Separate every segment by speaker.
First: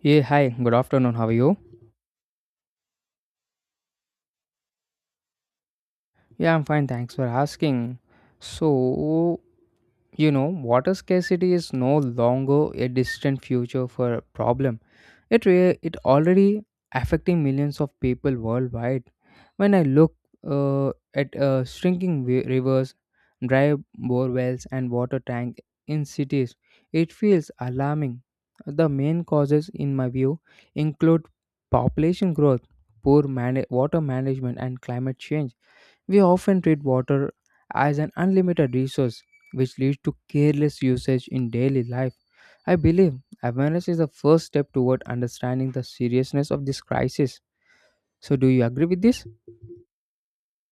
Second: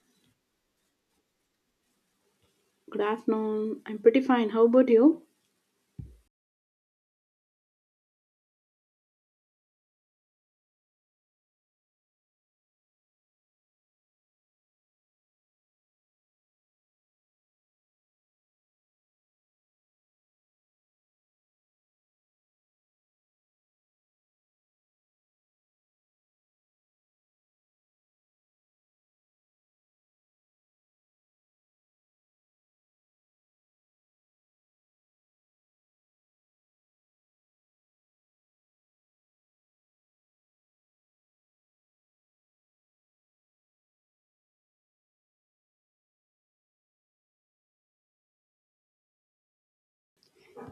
Speaker 1: Yeah, hi, good afternoon. How are you?
Speaker 2: Good afternoon. I'm pretty fine. How about you?
Speaker 1: Yeah, I'm fine. Thanks for asking. So, Water scarcity is no longer a distant future for a problem. It already affecting millions of people worldwide. When I look at shrinking rivers, dry bore wells, and water tank in cities, it feels alarming. The main causes, in my view, include population growth, poor mana water management, and climate change. We often treat water as an unlimited resource, which leads to careless usage in daily life. I believe awareness is the first step toward understanding the seriousness of this crisis. So, do you agree with this?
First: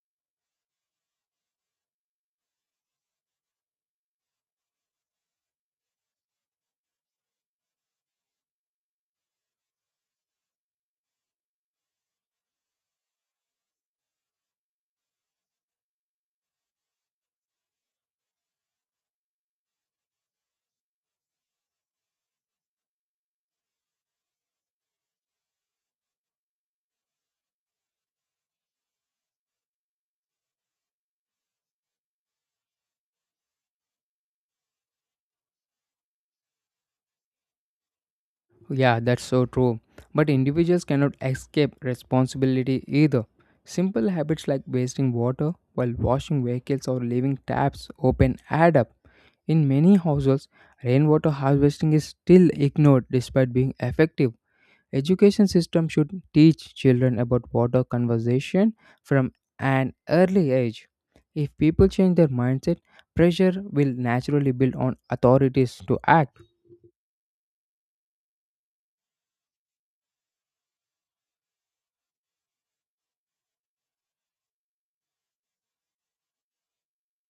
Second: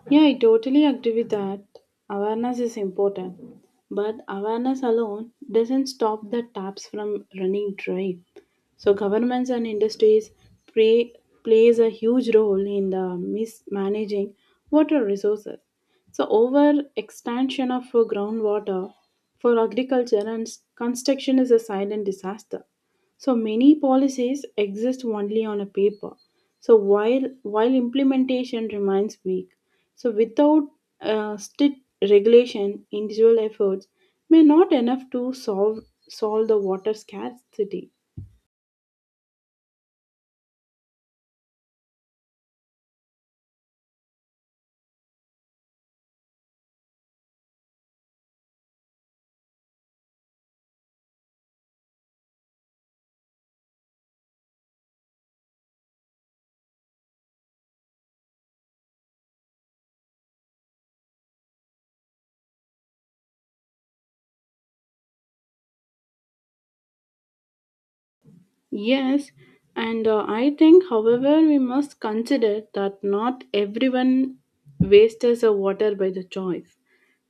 Speaker 2: Yeah, I totally agree with that. Awareness is important, but awareness alone doesn't stop the taps from running dry. So governments and industries play, plays a huge role in the mismanaging water resources. So over extension of groundwater for agriculture and construction is a silent disaster. So many policies exist only on a paper. So while implementation remains weak, so without strict regulation, individual efforts may not enough to solve the water scarcity.
Speaker 1: Yeah, that's so true. But individuals cannot escape responsibility either. Simple habits like wasting water while washing vehicles or leaving taps open add up. In many households, rainwater harvesting is still ignored despite being effective. Education system should teach children about water conservation from an early age. If people change their mindset, pressure will naturally build on authorities to act.
Speaker 2: Yes, and I think, however, we must consider that not everyone wastes the water by the choice.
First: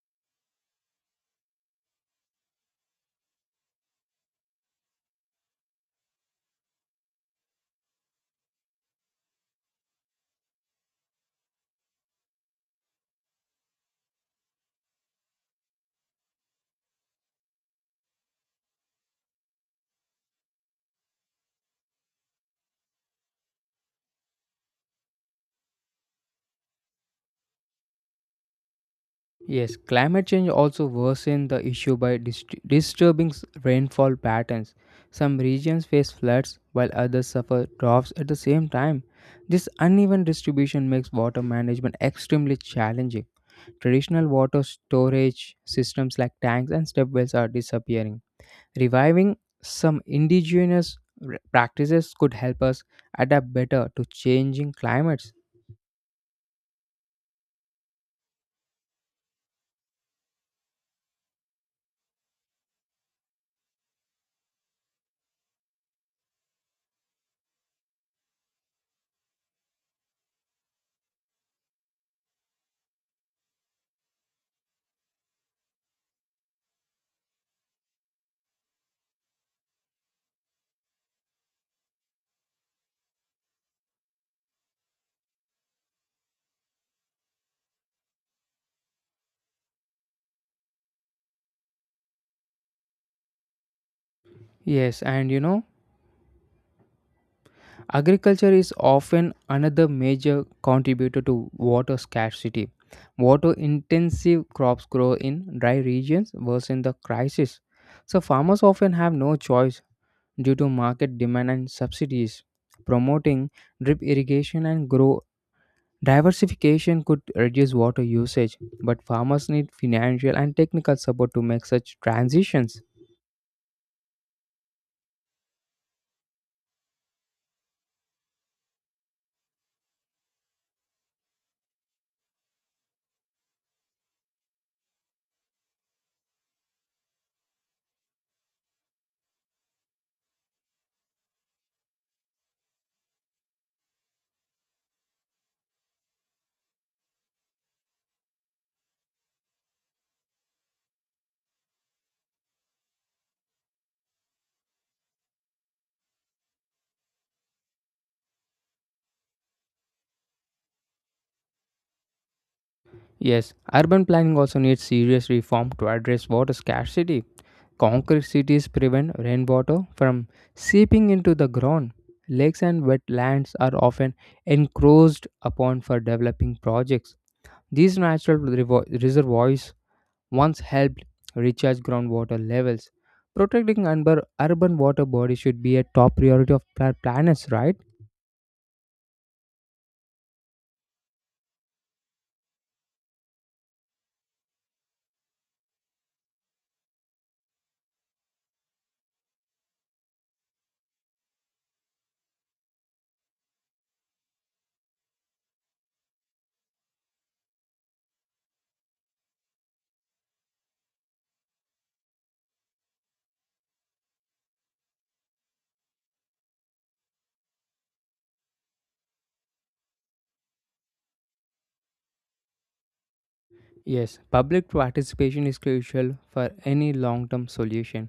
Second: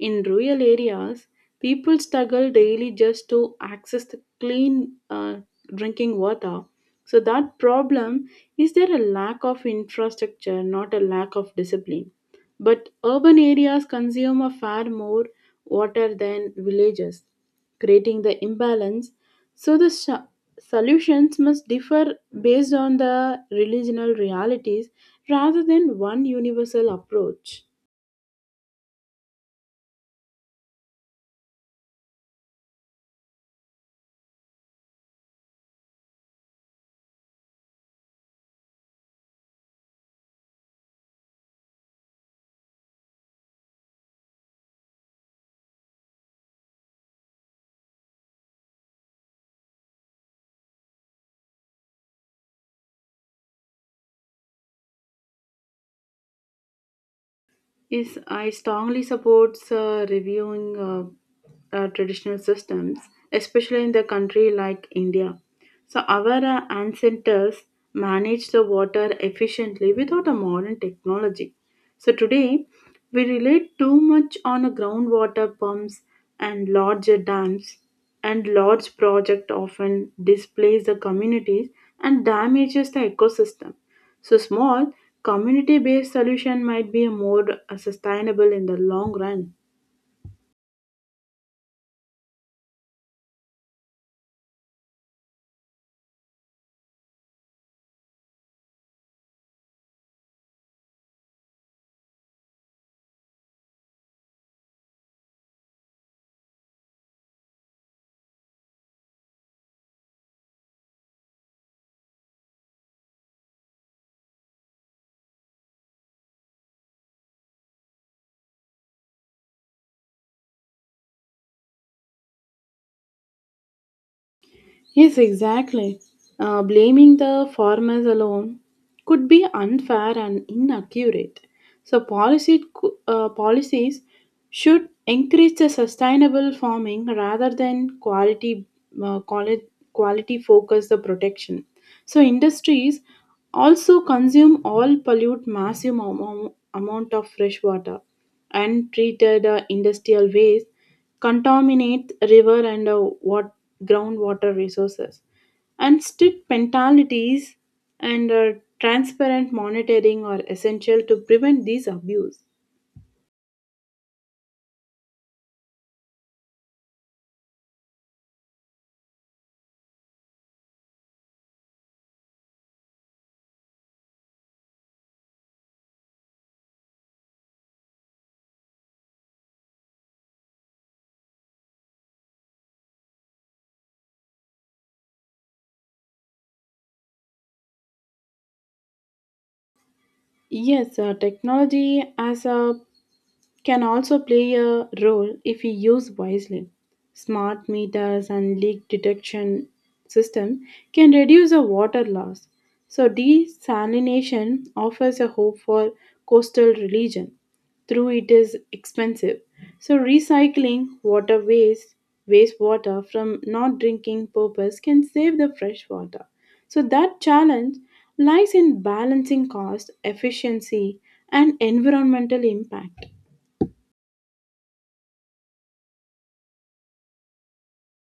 Speaker 2: In rural areas, people struggle daily just to access the clean drinking water. So that problem is there a lack of infrastructure, not a lack of discipline. But urban areas consume a far more water than villages, creating the imbalance. So solutions must differ based on the regional realities rather than one universal approach.
Speaker 1: Yes, climate change also worsens the issue by disturbing rainfall patterns. Some regions face floods while others suffer droughts at the same time. This uneven distribution makes water management extremely challenging. Traditional water storage systems like tanks and step wells are disappearing. Reviving some indigenous practices could help us adapt better to changing climates.
Speaker 2: Yes, I strongly supports reviewing traditional systems, especially in the country like India. So our ancestors managed the water efficiently without a modern technology. So today we rely too much on a groundwater pumps and larger dams, and large project often displace the communities and damages the ecosystem. So small community based solution might be more sustainable in the long run.
Speaker 1: Yes, and you know, Agriculture is often another major contributor to water scarcity. Water intensive crops grow in dry regions, worsen the crisis. So, farmers often have no choice due to market demand and subsidies. Promoting drip irrigation and grow Diversification could reduce water usage, but farmers need financial and technical support to make such transitions.
Speaker 2: Yes, exactly. Blaming the farmers alone could be unfair and inaccurate. So, policies should encourage the sustainable farming rather than uh, quality, quality focus the protection. So, industries also consume all pollute massive amount of fresh water. Untreated industrial waste contaminate river and groundwater resources. And strict penalties and transparent monitoring are essential to prevent these abuse.
Speaker 1: Yes, urban planning also needs serious reform to address water scarcity. Concrete cities prevent rainwater from seeping into the ground. Lakes and wetlands are often encroached upon for developing projects. These natural reservoirs once helped recharge groundwater levels. Protecting urban water bodies should be a top priority of planners, right?
Speaker 2: Yes, technology as a can also play a role if we use wisely. Smart meters and leak detection system can reduce the water loss. So desalination offers a hope for coastal religion. Through it is expensive. So recycling wastewater from not drinking purpose can save the fresh water. So that challenge lies in balancing cost, efficiency, and environmental impact.
Speaker 1: Yes, public participation is crucial for any long term solution.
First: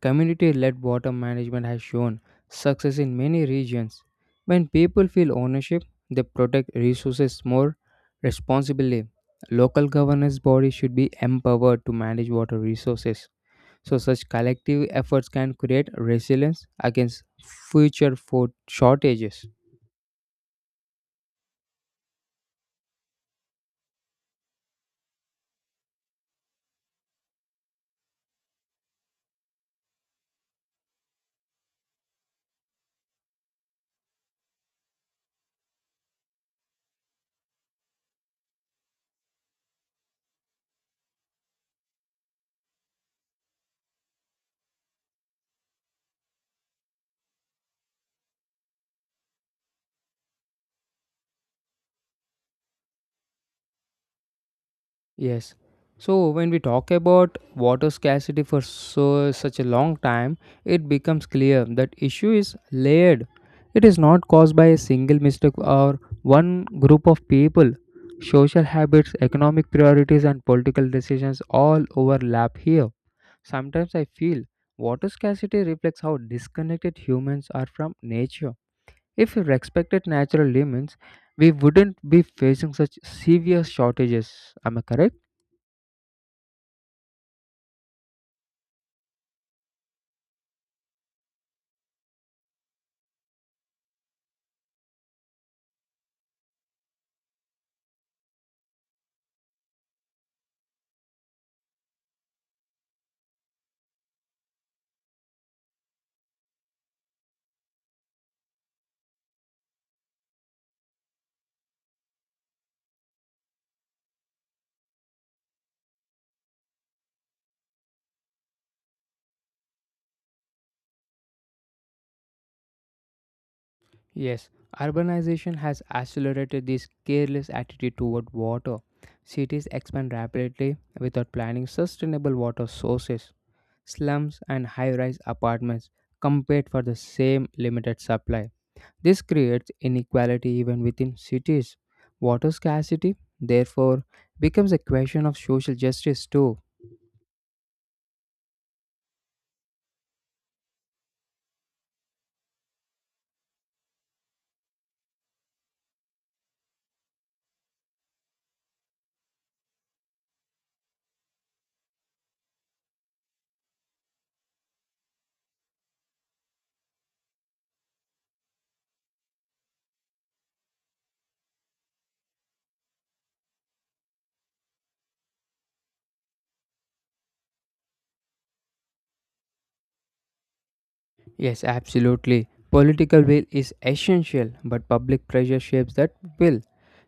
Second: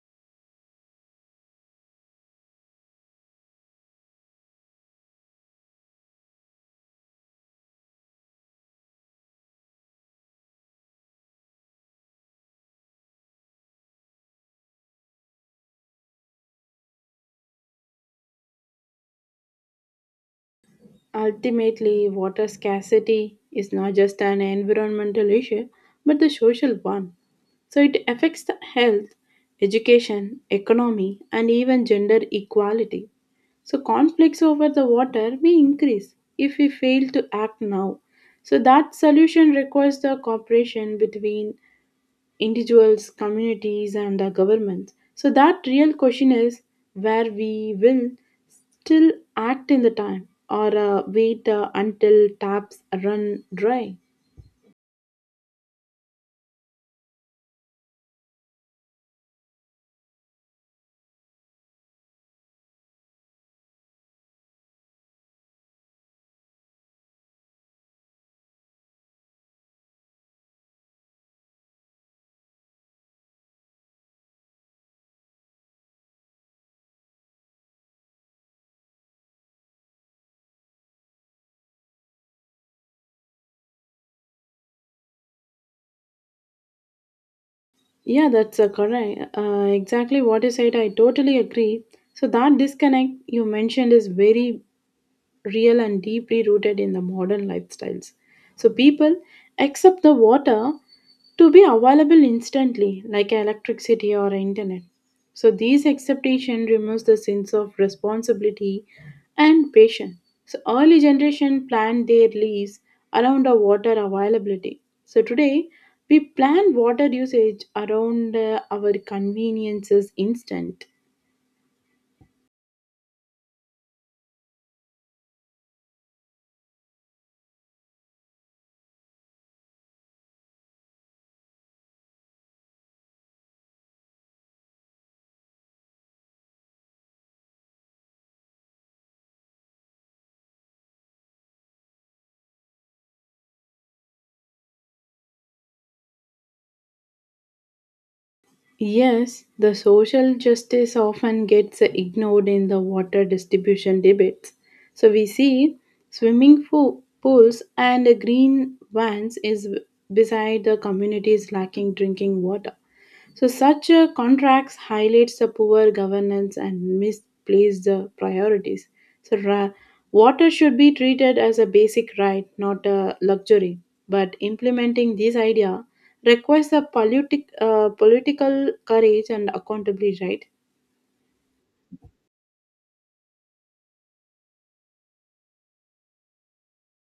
Speaker 1: Community led water management has shown success in many regions. When people feel ownership, they protect resources more responsibly. Local governance bodies should be empowered to manage water resources. So, such collective efforts can create resilience against future food shortages.
Speaker 2: Ultimately, water scarcity is not just an environmental issue, but the social one. So it affects the health, education, economy, and even gender equality. So conflicts over the water may increase if we fail to act now. So that solution requires the cooperation between individuals, communities, and the governments. So that real question is where we will still act in the time or wait until taps run dry.
Speaker 1: Yes. So, when we talk about water scarcity for so such a long time, it becomes clear that issue is layered. It is not caused by a single mistake or one group of people. Social habits, economic priorities, and political decisions all overlap here. Sometimes I feel water scarcity reflects how disconnected humans are from nature. If we respected natural limits, we wouldn't be facing such severe shortages. Am I correct?
Speaker 2: Yeah, that's correct. Exactly what you said. I totally agree. So that disconnect you mentioned is very real and deeply rooted in the modern lifestyles. So people accept the water to be available instantly, like electricity or internet. So these acceptation removes the sense of responsibility and patience. So early generation planned their lives around the water availability. So today we plan water usage around our conveniences instant.
Speaker 1: Yes, urbanization has accelerated this careless attitude toward water. Cities expand rapidly without planning sustainable water sources. Slums and high rise apartments compete for the same limited supply. This creates inequality even within cities. Water scarcity, therefore, becomes a question of social justice too.
Speaker 2: Yes, the social justice often gets ignored in the water distribution debates. So we see swimming pools and green vans is beside the communities lacking drinking water. So such a contracts highlights the poor governance and misplaced priorities. So water should be treated as a basic right, not a luxury. But implementing this idea requires a political courage and accountability, right?
Speaker 1: Yes, absolutely. Political will is essential, but public pressure shapes that will.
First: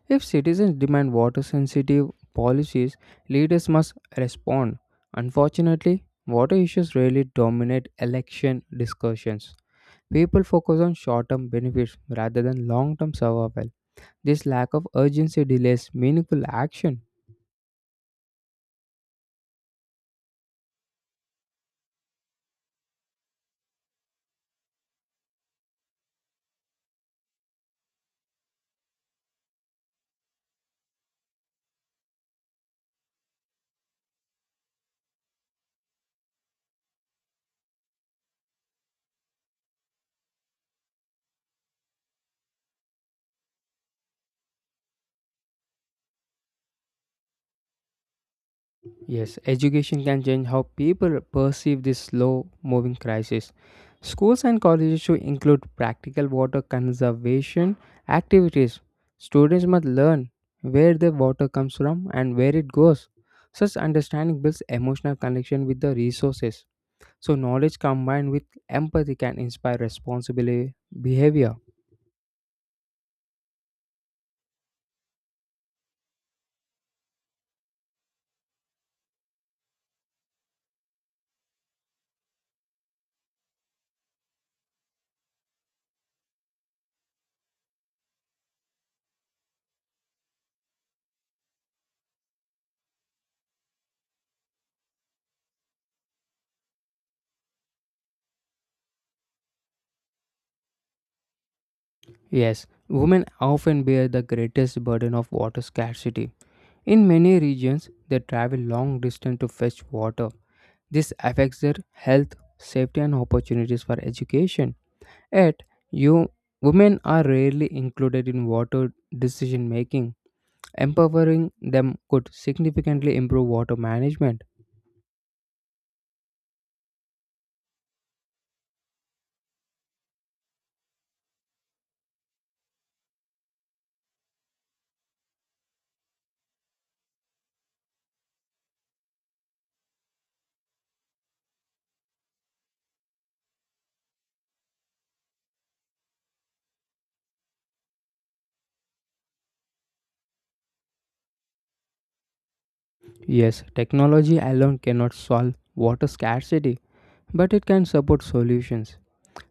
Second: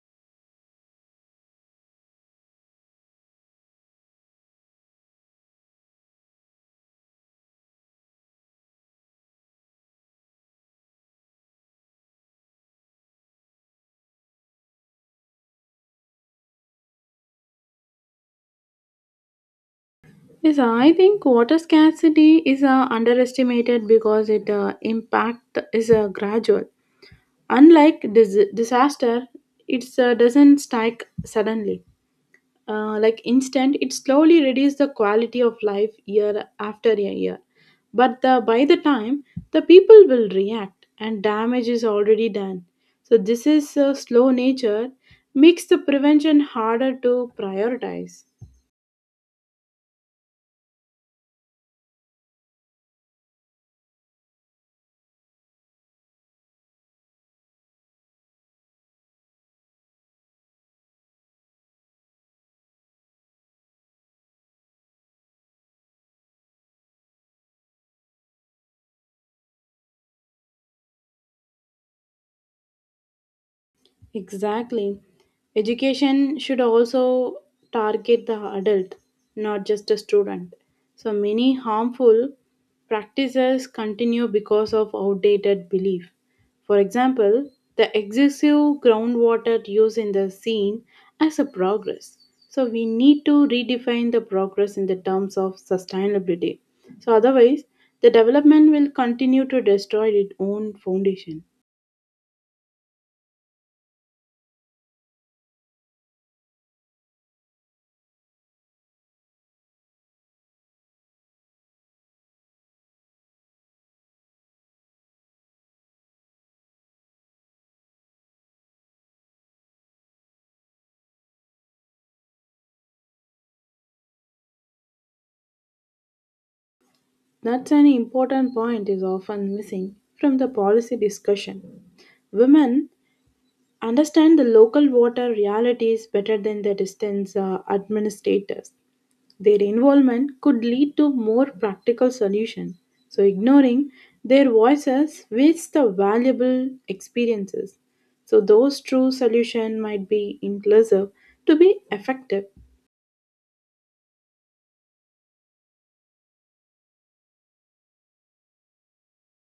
Speaker 1: If citizens demand water sensitive policies, leaders must respond. Unfortunately, water issues rarely dominate election discussions. People focus on short term benefits rather than long term survival. This lack of urgency delays meaningful action.
Speaker 2: Yes, I think water scarcity is underestimated because its impact is gradual. Unlike disaster, it doesn't strike suddenly. Like instant, it slowly reduces the quality of life year after a year. But by the time, the people will react and damage is already done. So this is a slow nature makes the prevention harder to prioritize.
Speaker 1: Yes, education can change how people perceive this slow moving crisis. Schools and colleges should include practical water conservation activities. Students must learn where the water comes from and where it goes. Such understanding builds emotional connection with the resources. So, knowledge combined with empathy can inspire responsible behavior.
Speaker 2: Exactly. Education should also target the adult, not just a student. So many harmful practices continue because of outdated belief. For example, the excessive groundwater use in the scene as a progress. So we need to redefine the progress in the terms of sustainability. So otherwise, the development will continue to destroy its own foundation.
Speaker 1: Yes, women often bear the greatest burden of water scarcity. In many regions, they travel long distance to fetch water. This affects their health, safety, and opportunities for education. Yet, you women are rarely included in water decision making. Empowering them could significantly improve water management.
Speaker 2: That's an important point is often missing from the policy discussion. Women understand the local water realities better than the distance administrators. Their involvement could lead to more practical solutions. So ignoring their voices wastes the valuable experiences. So those true solution might be inclusive to be effective.
Speaker 1: Yes, technology alone cannot solve water scarcity, but it can support solutions.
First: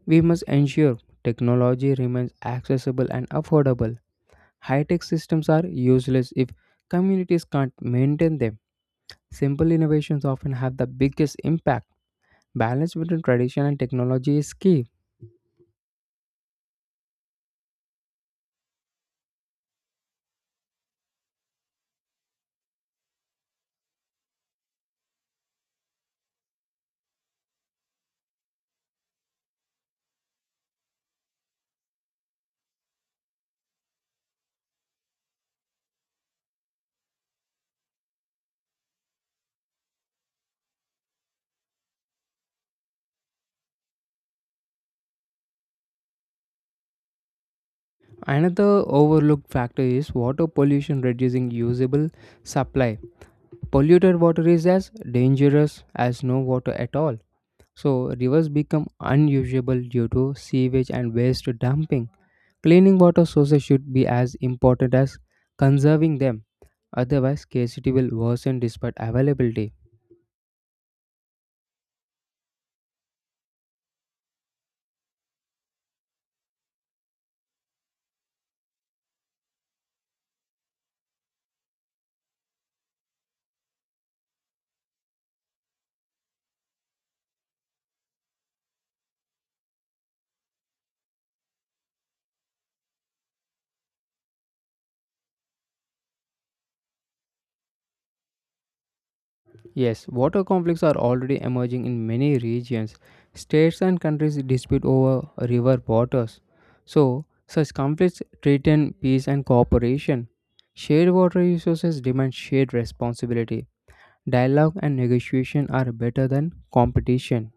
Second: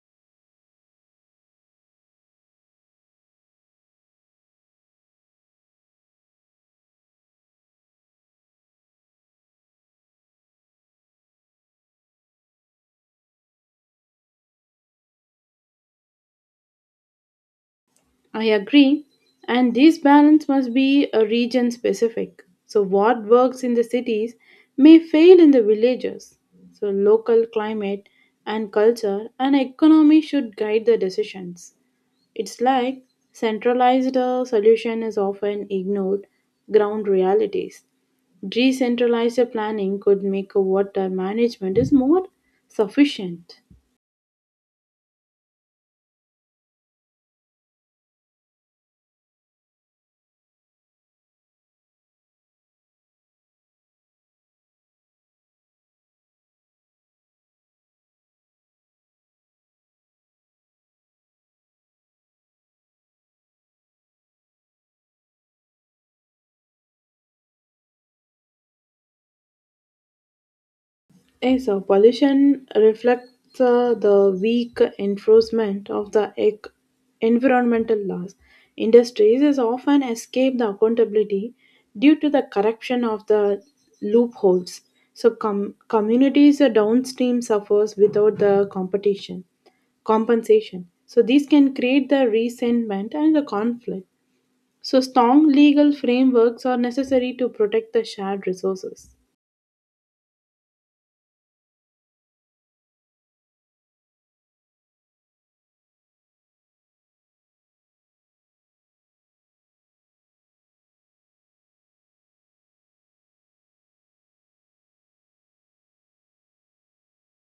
Speaker 1: We must ensure technology remains accessible and affordable. High tech systems are useless if communities can't maintain them. Simple innovations often have the biggest impact. Balance between tradition and technology is key.
Speaker 2: I agree. And this balance must be a region specific. So what works in the cities may fail in the villages. So local climate and culture and economy should guide the decisions. It's like centralized solution is often ignored ground realities. Decentralized planning could make a water management is more sufficient.
Speaker 1: Another overlooked factor is water pollution reducing usable supply. Polluted water is as dangerous as no water at all. So, rivers become unusable due to sewage and waste dumping. Cleaning water sources should be as important as conserving them, otherwise, scarcity will worsen despite availability.
Speaker 2: Yes, so pollution reflects the weak enforcement of the environmental laws. Industries is often escape the accountability due to the corruption of the loopholes. So communities downstream suffers without the competition compensation. So these can create the resentment and the conflict. So strong legal frameworks are necessary to protect the shared resources.
Speaker 1: Yes, water conflicts are already emerging in many regions. States and countries dispute over river waters. So, such conflicts threaten peace and cooperation. Shared water resources demand shared responsibility. Dialogue and negotiation are better than competition.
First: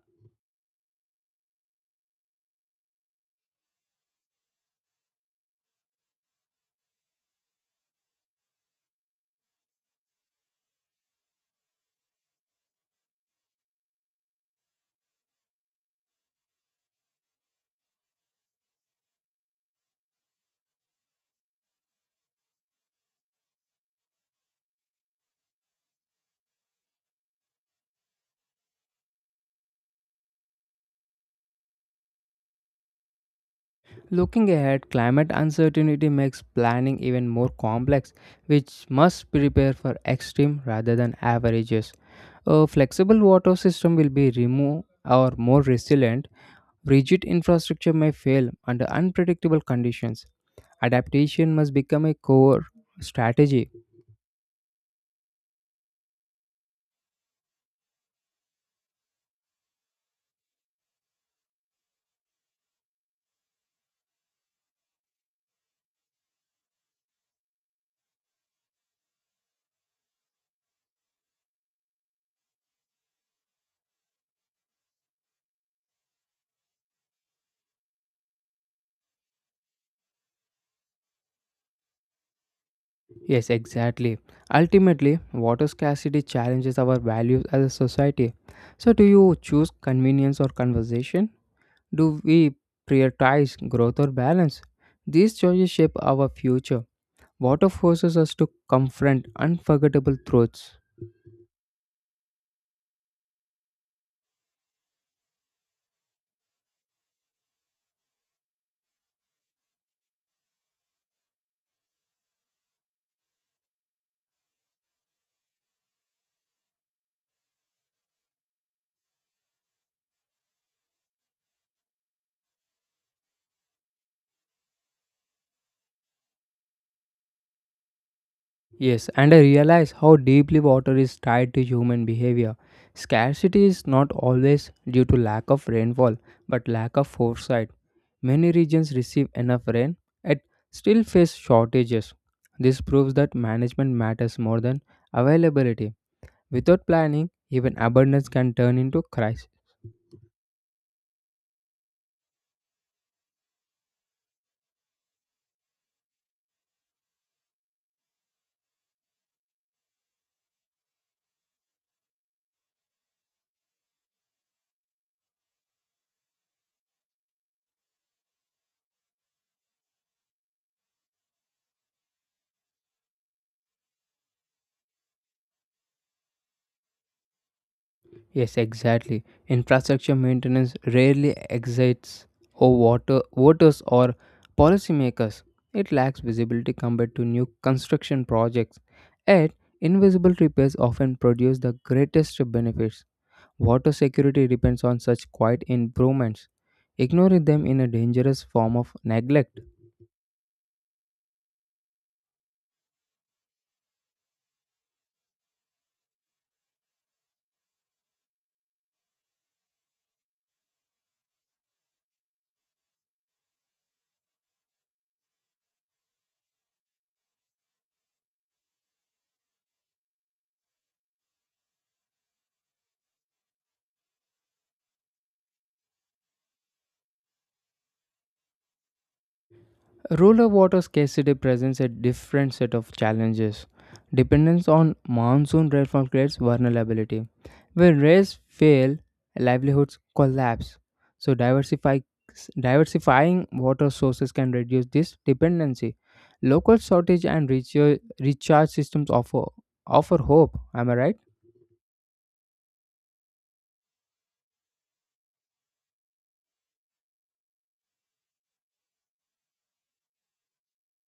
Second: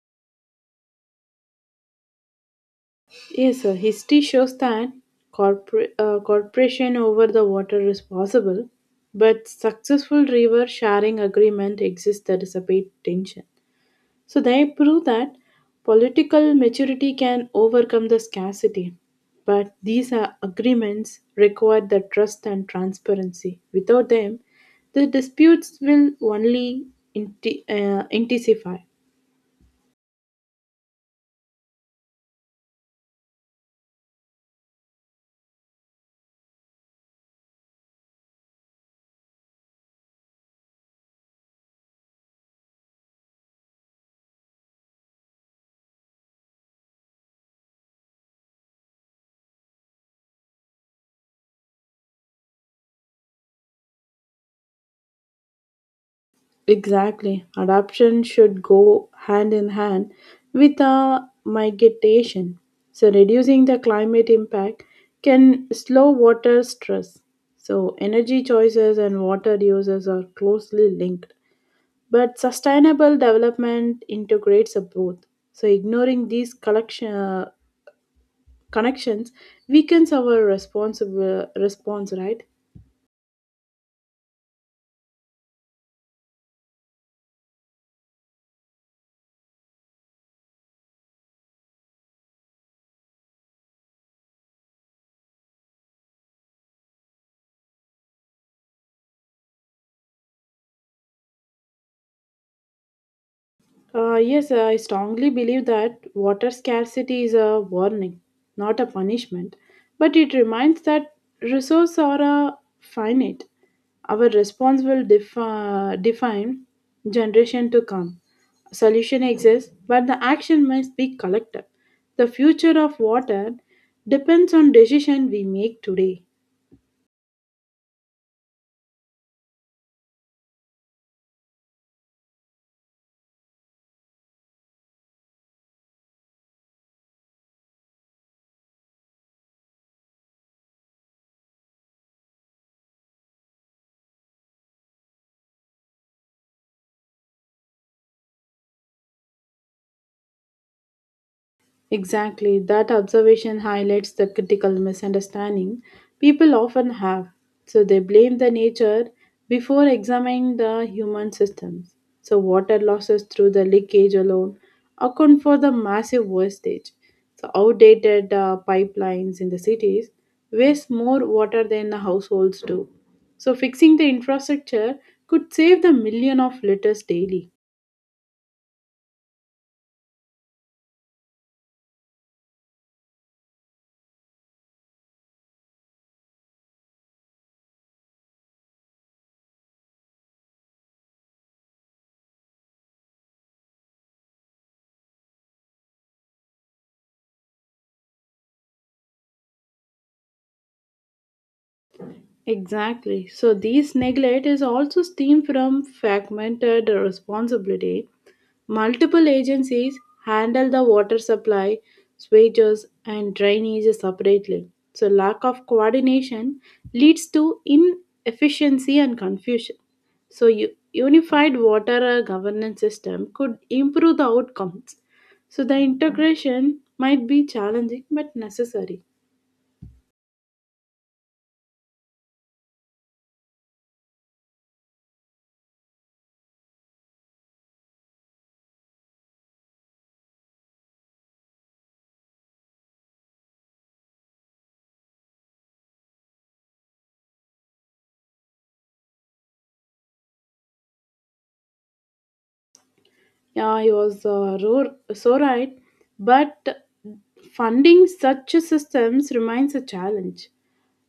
Speaker 2: Yes, history shows that corporation over the water is possible, but successful river sharing agreement exists that is a big tension. So they prove that political maturity can overcome the scarcity, but these are agreements require the trust and transparency. Without them, the disputes will only intensify.
Speaker 1: Looking ahead, climate uncertainty makes planning even more complex, which must prepare for extreme rather than averages. A flexible water system will be removed or more resilient. Rigid infrastructure may fail under unpredictable conditions. Adaptation must become a core strategy.
Speaker 2: Exactly. Adoption should go hand in hand with a mitigation. So reducing the climate impact can slow water stress. So energy choices and water uses are closely linked. But sustainable development integrates a both. So ignoring these connections weakens our responsible response, right?
Speaker 1: Yes, exactly. Ultimately, water scarcity challenges our values as a society. So, do you choose convenience or conversation? Do we prioritize growth or balance? These choices shape our future. Water forces us to confront unforgettable truths.
Speaker 2: Yes, I strongly believe that water scarcity is a warning, not a punishment. But it reminds that resources are uh, finite. Our response will define generation to come. Solution exists, but the action must be collective. The future of water depends on decision we make today.
Speaker 1: Yes, and I realize how deeply water is tied to human behavior. Scarcity is not always due to lack of rainfall, but lack of foresight. Many regions receive enough rain yet still face shortages. This proves that management matters more than availability. Without planning, even abundance can turn into crisis.
Speaker 2: Exactly, that observation highlights the critical misunderstanding people often have. So they blame the nature before examining the human systems. So water losses through the leakage alone account for the massive wastage. So outdated pipelines in the cities waste more water than the households do. So fixing the infrastructure could save the million of liters daily.
Speaker 1: Yes, exactly. Infrastructure maintenance rarely excites or water voters or policymakers. It lacks visibility compared to new construction projects. Yet, invisible repairs often produce the greatest benefits. Water security depends on such quiet improvements. Ignoring them in a dangerous form of neglect.
Speaker 2: Exactly. So this neglect is also stemmed from fragmented responsibility. Multiple agencies handle the water supply, sewage, and drainage separately. So lack of coordination leads to inefficiency and confusion. So, unified water governance system could improve the outcomes. So the integration might be challenging but necessary.
Speaker 1: Rural water scarcity presents a different set of challenges. Dependence on monsoon rainfall creates vulnerability. When rains fail, livelihoods collapse. So diversifying water sources can reduce this dependency. Local shortage and recharge systems offer hope. Am I right?
Speaker 2: Yeah, he was so right. But funding such systems remains a challenge.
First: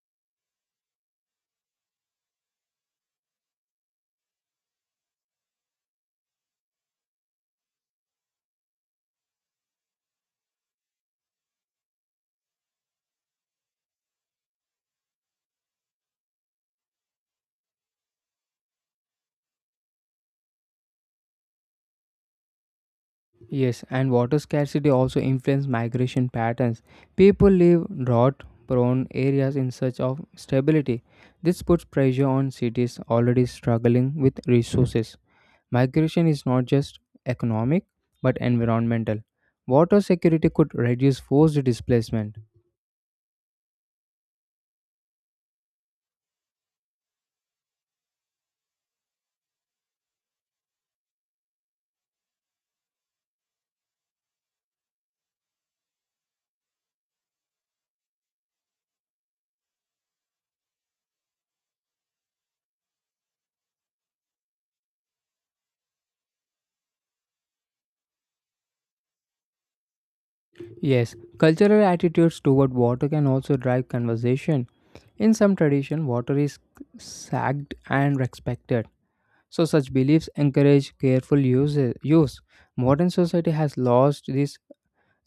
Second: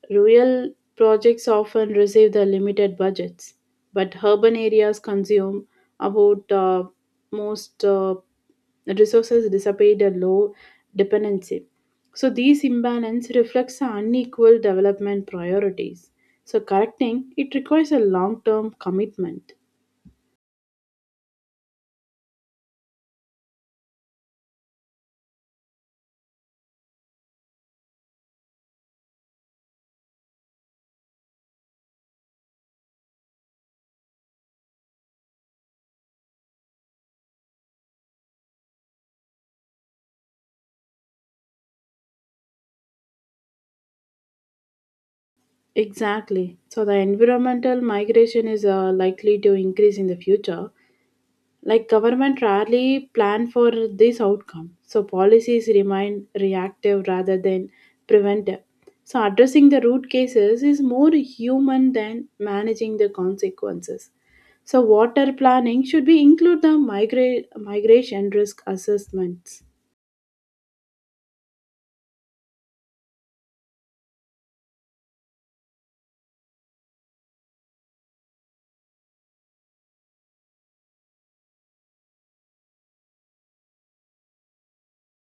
Speaker 2: Rural projects often receive the limited budgets, but urban areas consume about most resources dissipate a low dependency. So these imbalance reflects the unequal development priorities. So correcting it requires a long-term commitment.
Speaker 1: Yes, and water scarcity also influences migration patterns. People leave drought prone areas in search of stability. This puts pressure on cities already struggling with resources. Migration is not just economic but environmental. Water security could reduce forced displacement.
Speaker 2: Exactly. So the environmental migration is likely to increase in the future. Like government rarely plan for this outcome. So policies remain reactive rather than preventive. So addressing the root cases is more human than managing the consequences. So water planning should be include the migration risk assessments.
Speaker 1: Yes, cultural attitudes toward water can also drive conversation. In some tradition, water is sagged and respected. So such beliefs encourage careful use. Modern society has lost this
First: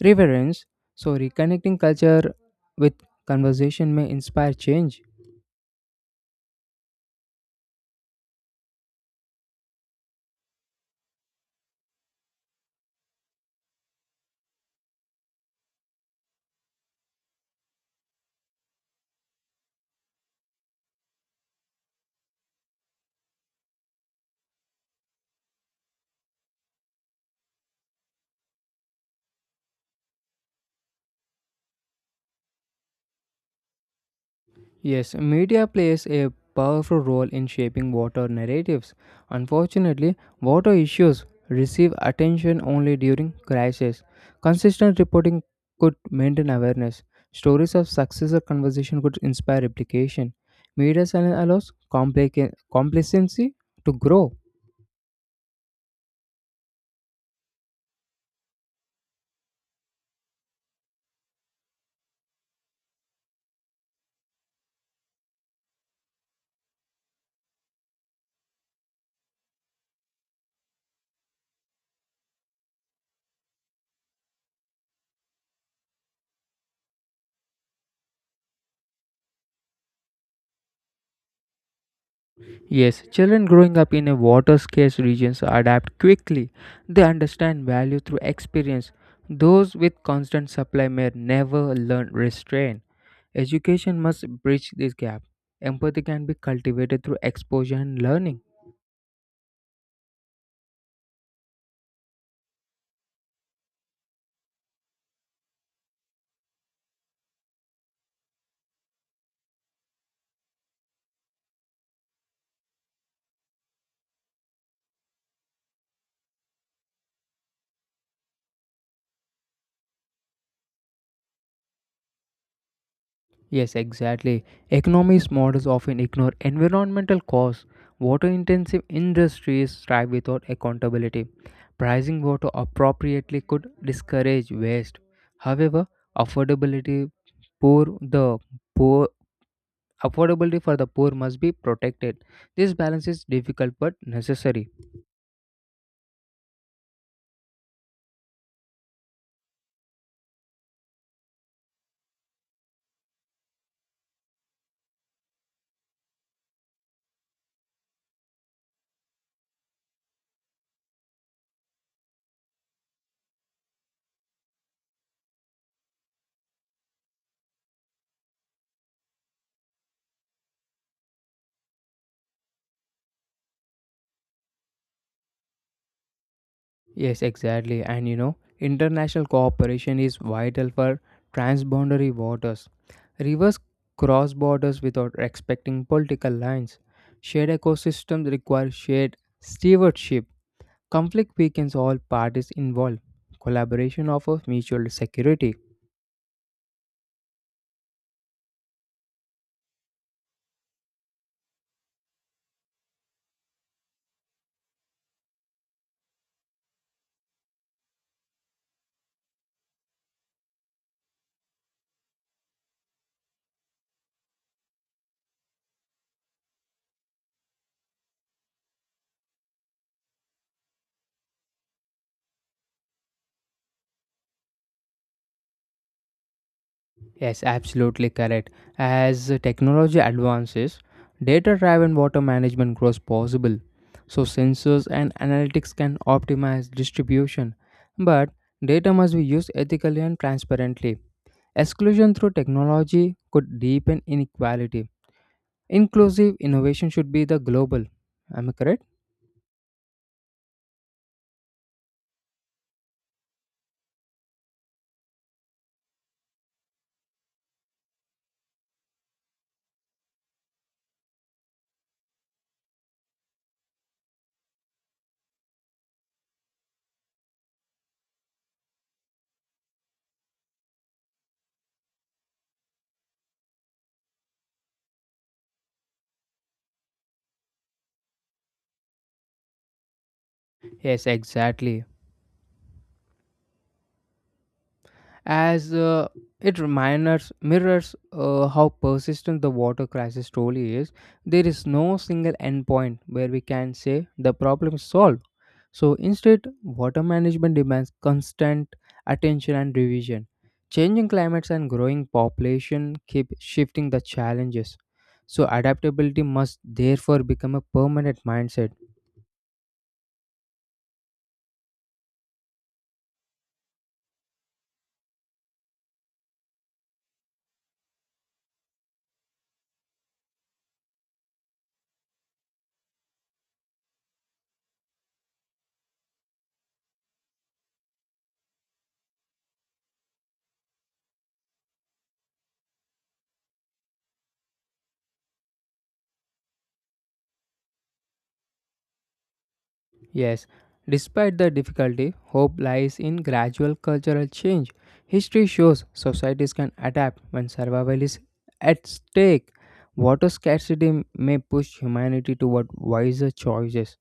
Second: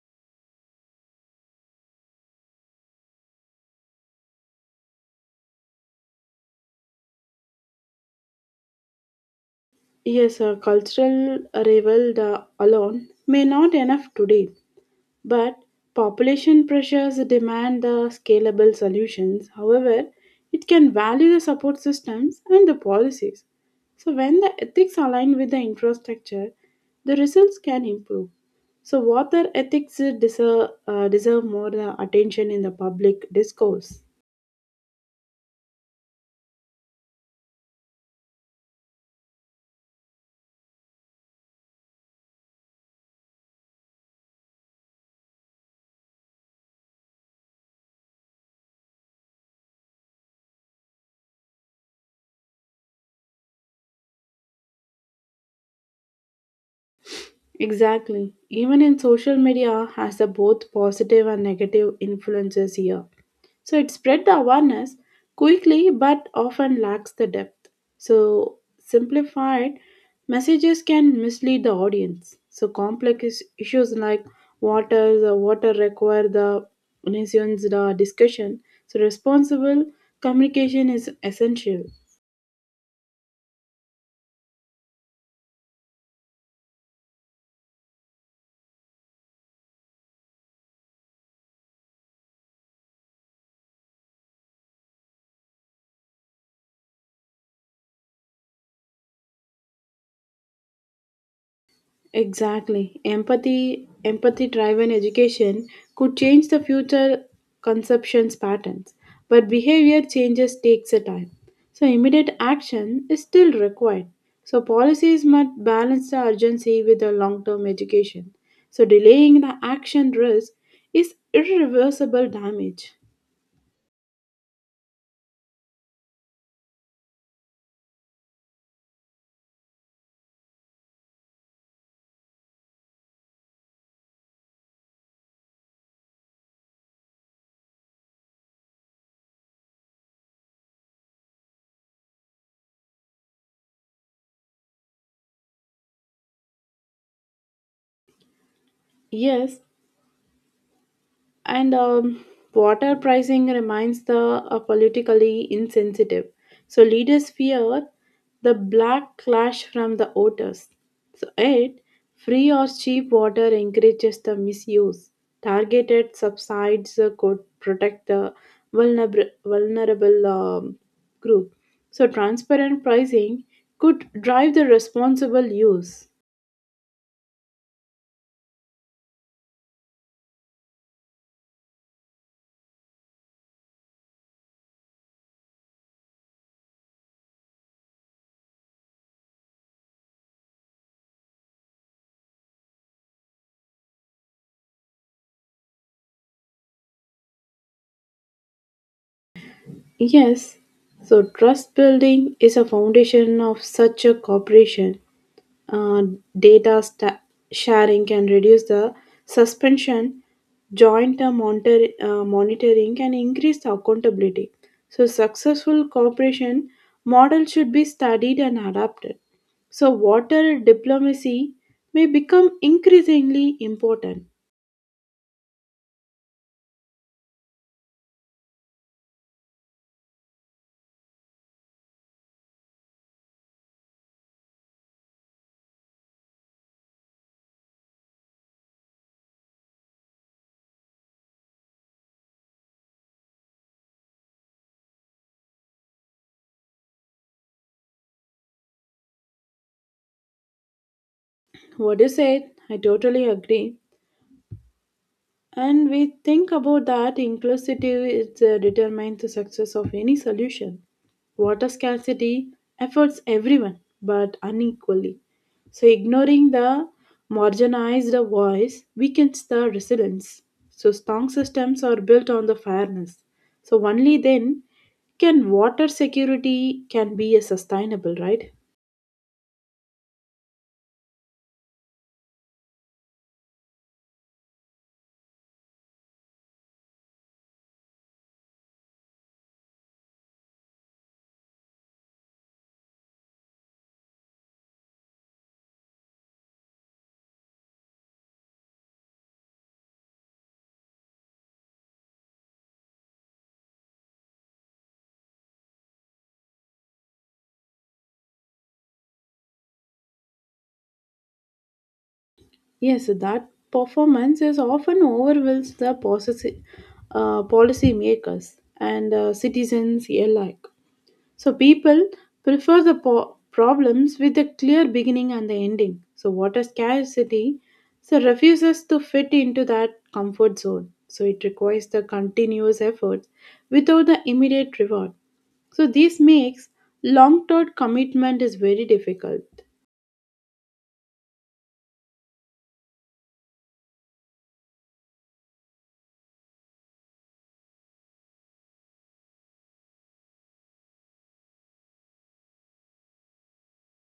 Speaker 1: reverence, so reconnecting culture with conversation may inspire change.
Speaker 2: Yes, a cultural revel the alone may not enough today. But population pressures demand the scalable solutions. However, it can value the support systems and the policies. So when the ethics align with the infrastructure, the results can improve. So water ethics deserve more attention in the public discourse.
Speaker 1: Yes, media plays a powerful role in shaping water narratives. Unfortunately, water issues receive attention only during crises. Consistent reporting could maintain awareness. Stories of success or conversation could inspire replication. Media silence allows complacency to grow.
Speaker 2: Exactly. Even in social media has the both positive and negative influences here. So it spread the awareness quickly but often lacks the depth. So simplified messages can mislead the audience. So complex issues like the water require the nation's the discussion. So responsible communication is essential.
Speaker 1: Yes, children growing up in a water scarce regions adapt quickly. They understand value through experience. Those with constant supply may never learn restraint. Education must bridge this gap. Empathy can be cultivated through exposure and learning.
Speaker 2: Exactly. Empathy driven education could change the future conceptions patterns, but behavior changes takes a time. So immediate action is still required. So policies must balance the urgency with the long-term education. So delaying the action risk is irreversible damage.
Speaker 1: Yes, exactly. Economics models often ignore environmental costs. Water intensive industries thrive without accountability. Pricing water appropriately could discourage waste. However, affordability poor the poor affordability for the poor must be protected. This balance is difficult but necessary.
Speaker 2: Yes, and water pricing remains the politically insensitive. So leaders fear the black clash from the otters. So eight, free or cheap water encourages the misuse. Targeted subsides could protect the vulnerable group. So transparent pricing could drive the responsible use.
Speaker 1: International cooperation is vital for transboundary waters. Rivers cross borders without respecting political lines. Shared ecosystems require shared stewardship. Conflict weakens all parties involved. Collaboration offers mutual security.
Speaker 2: Yes, so trust building is a foundation of such a cooperation. Uh, data sharing can reduce the suspension, joint monitoring, and increase the accountability. So successful cooperation model should be studied and adapted. So water diplomacy may become increasingly important.
Speaker 1: Yes, absolutely correct. As technology advances, data driven water management grows possible. So, sensors and analytics can optimize distribution. But data must be used ethically and transparently. Exclusion through technology could deepen inequality. Inclusive innovation should be the global. Am I correct?
Speaker 2: What you said, I totally agree. And we think about that inclusivity is determines the success of any solution. Water scarcity affects everyone, but unequally. So ignoring the marginalized voice weakens the resilience. So strong systems are built on the fairness. So only then can water security can be a sustainable, right?
Speaker 1: Yes, exactly. as It reminders mirrors how persistent the water crisis truly is. There is no single endpoint where we can say the problem is solved. So instead water management demands constant attention and revision. Changing climates and growing population keep shifting the challenges. So adaptability must therefore become a permanent mindset.
Speaker 2: Yes, that performance is often overwhelms the policy makers and citizens alike. So people prefer the problems with a clear beginning and the ending. So water scarcity so refuses to fit into that comfort zone. So it requires the continuous effort without the immediate reward. So this makes long-term commitment is very difficult.
Speaker 1: Yes, despite the difficulty, hope lies in gradual cultural change. History shows societies can adapt when survival is at stake. Water scarcity may push humanity toward wiser choices.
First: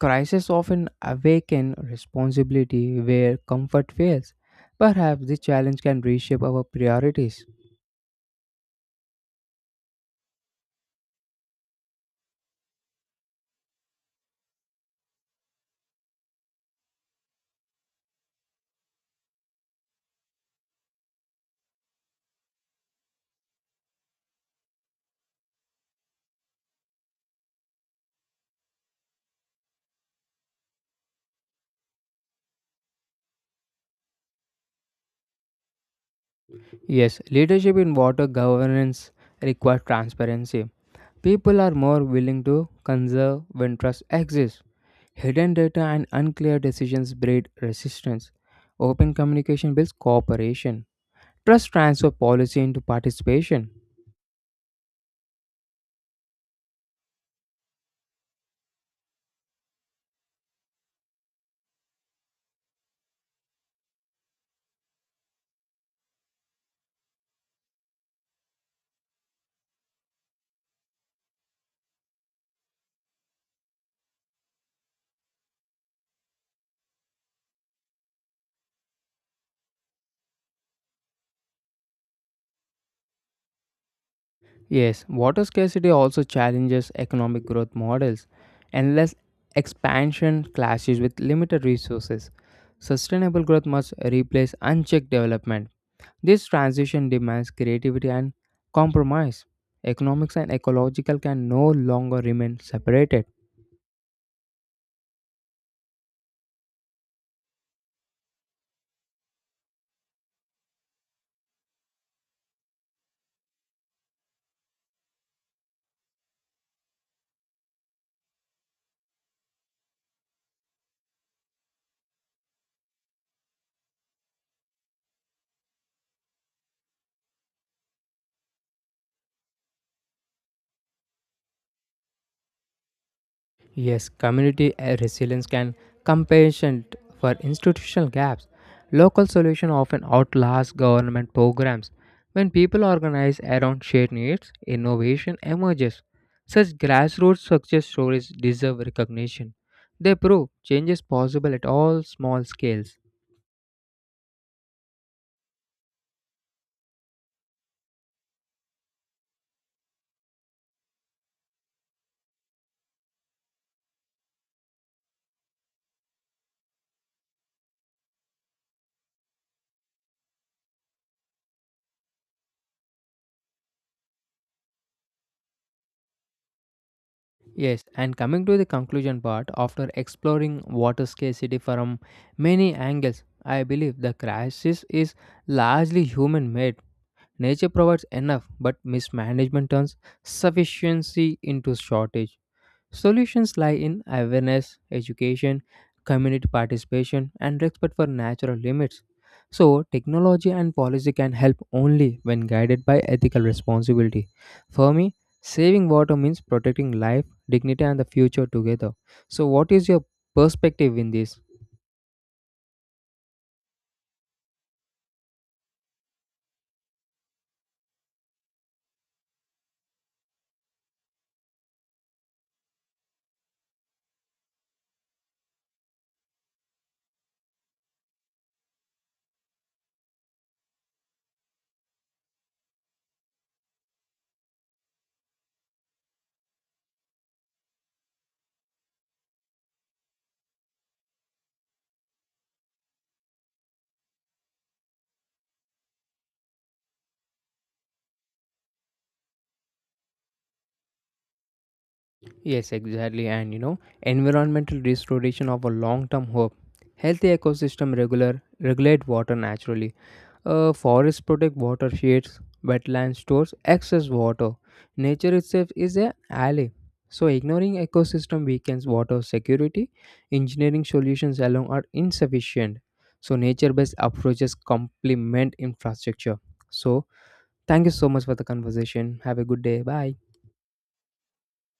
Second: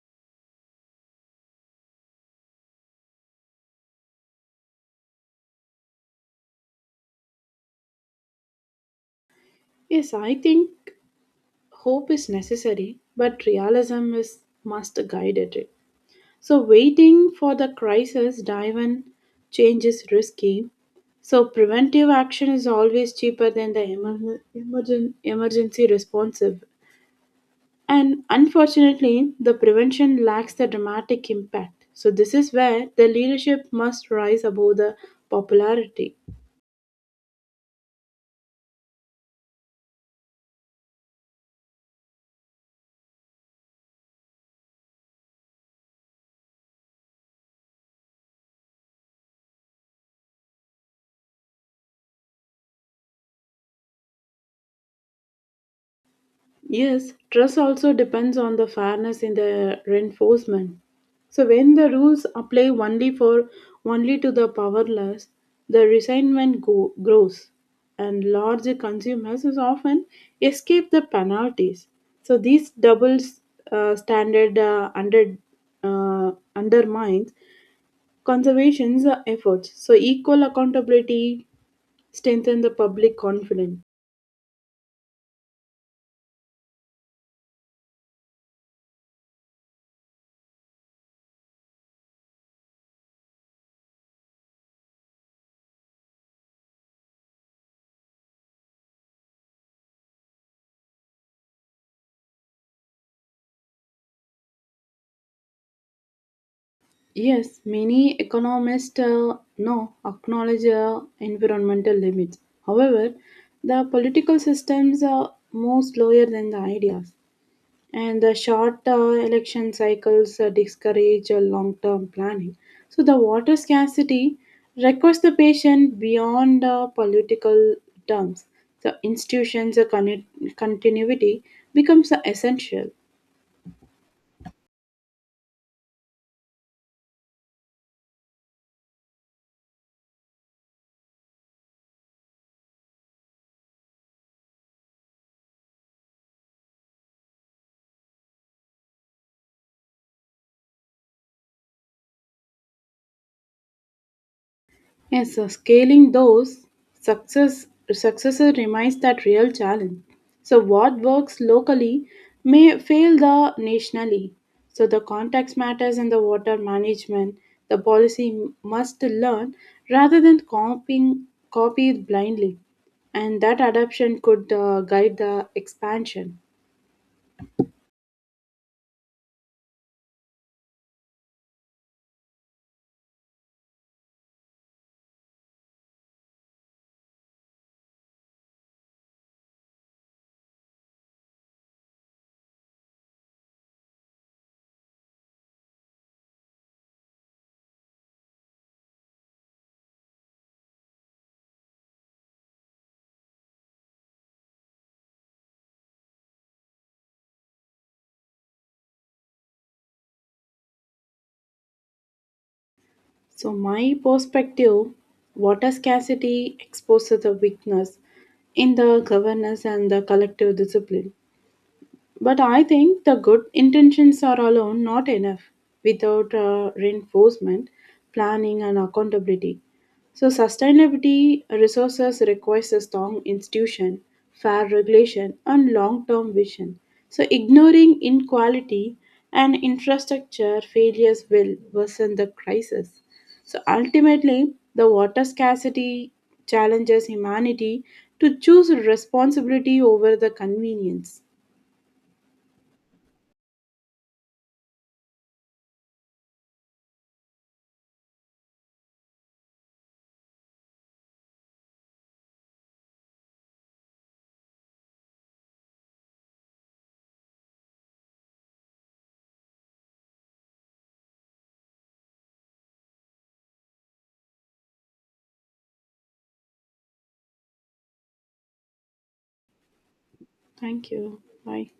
Speaker 1: Crises often awaken responsibility where comfort fails. Perhaps this challenge can reshape our priorities.
Speaker 2: Yes, I think hope is necessary, but realism is must guide it. So waiting for the crisis dive in change is risky. So preventive action is always cheaper than the emergency responsive. And unfortunately, the prevention lacks the dramatic impact. So this is where the leadership must rise above the popularity.
Speaker 1: Yes, leadership in water governance requires transparency. People are more willing to conserve when trust exists. Hidden data and unclear decisions breed resistance. Open communication builds cooperation. Trust transfer policy into participation.
Speaker 2: Yes, trust also depends on the fairness in the reinforcement. So when the rules apply only to the powerless, the resentment grows, and large consumers is often escape the penalties. So these double standard undermines conservation's efforts. So equal accountability strengthen the public confidence.
Speaker 1: Yes, water scarcity also challenges economic growth models. Endless expansion clashes with limited resources. Sustainable growth must replace unchecked development. This transition demands creativity and compromise. Economics and ecological can no longer remain separated.
Speaker 2: Yes, many economists now acknowledge environmental limits. However, the political systems are more slower than the ideas, and the short election cycles discourage long term planning. So the water scarcity requires the patient beyond political terms. The institutions' continuity becomes essential.
Speaker 1: Yes, community resilience can compensate for institutional gaps. Local solutions often outlast government programs. When people organize around shared needs, innovation emerges. Such grassroots success stories deserve recognition. They prove change is possible at all small scales.
Speaker 2: Yes, so scaling those success successes remains that real challenge. So what works locally may fail the nationally. So the context matters in the water management. The policy must learn rather than copy it blindly, and that adoption could guide the expansion.
Speaker 1: Yes, and coming to the conclusion part, after exploring water scarcity from many angles, I believe the crisis is largely human made. Nature provides enough, but mismanagement turns sufficiency into shortage. Solutions lie in awareness, education, community participation, and respect for natural limits. So, technology and policy can help only when guided by ethical responsibility. For me, saving water means protecting life, dignity, and the future together. So, what is your perspective in this?
Speaker 2: So my perspective, water scarcity exposes the weakness in the governance and the collective discipline. But I think the good intentions are alone not enough without reinforcement, planning, and accountability. So sustainability resources requires a strong institution, fair regulation, and long term vision. So ignoring inequality and infrastructure failures will worsen the crisis. So ultimately, the water scarcity challenges humanity to choose responsibility over the convenience.
Speaker 1: Yes, exactly. And you know, environmental restoration of a long-term hope. Healthy ecosystem regular regulate water naturally. Forests protect watersheds, wetland stores excess water. Nature itself is a ally. So ignoring ecosystem weakens water security. Engineering solutions alone are insufficient. So nature-based approaches complement infrastructure. So thank you so much for the conversation. Have a good day. Bye.
Speaker 2: Thank you. Bye.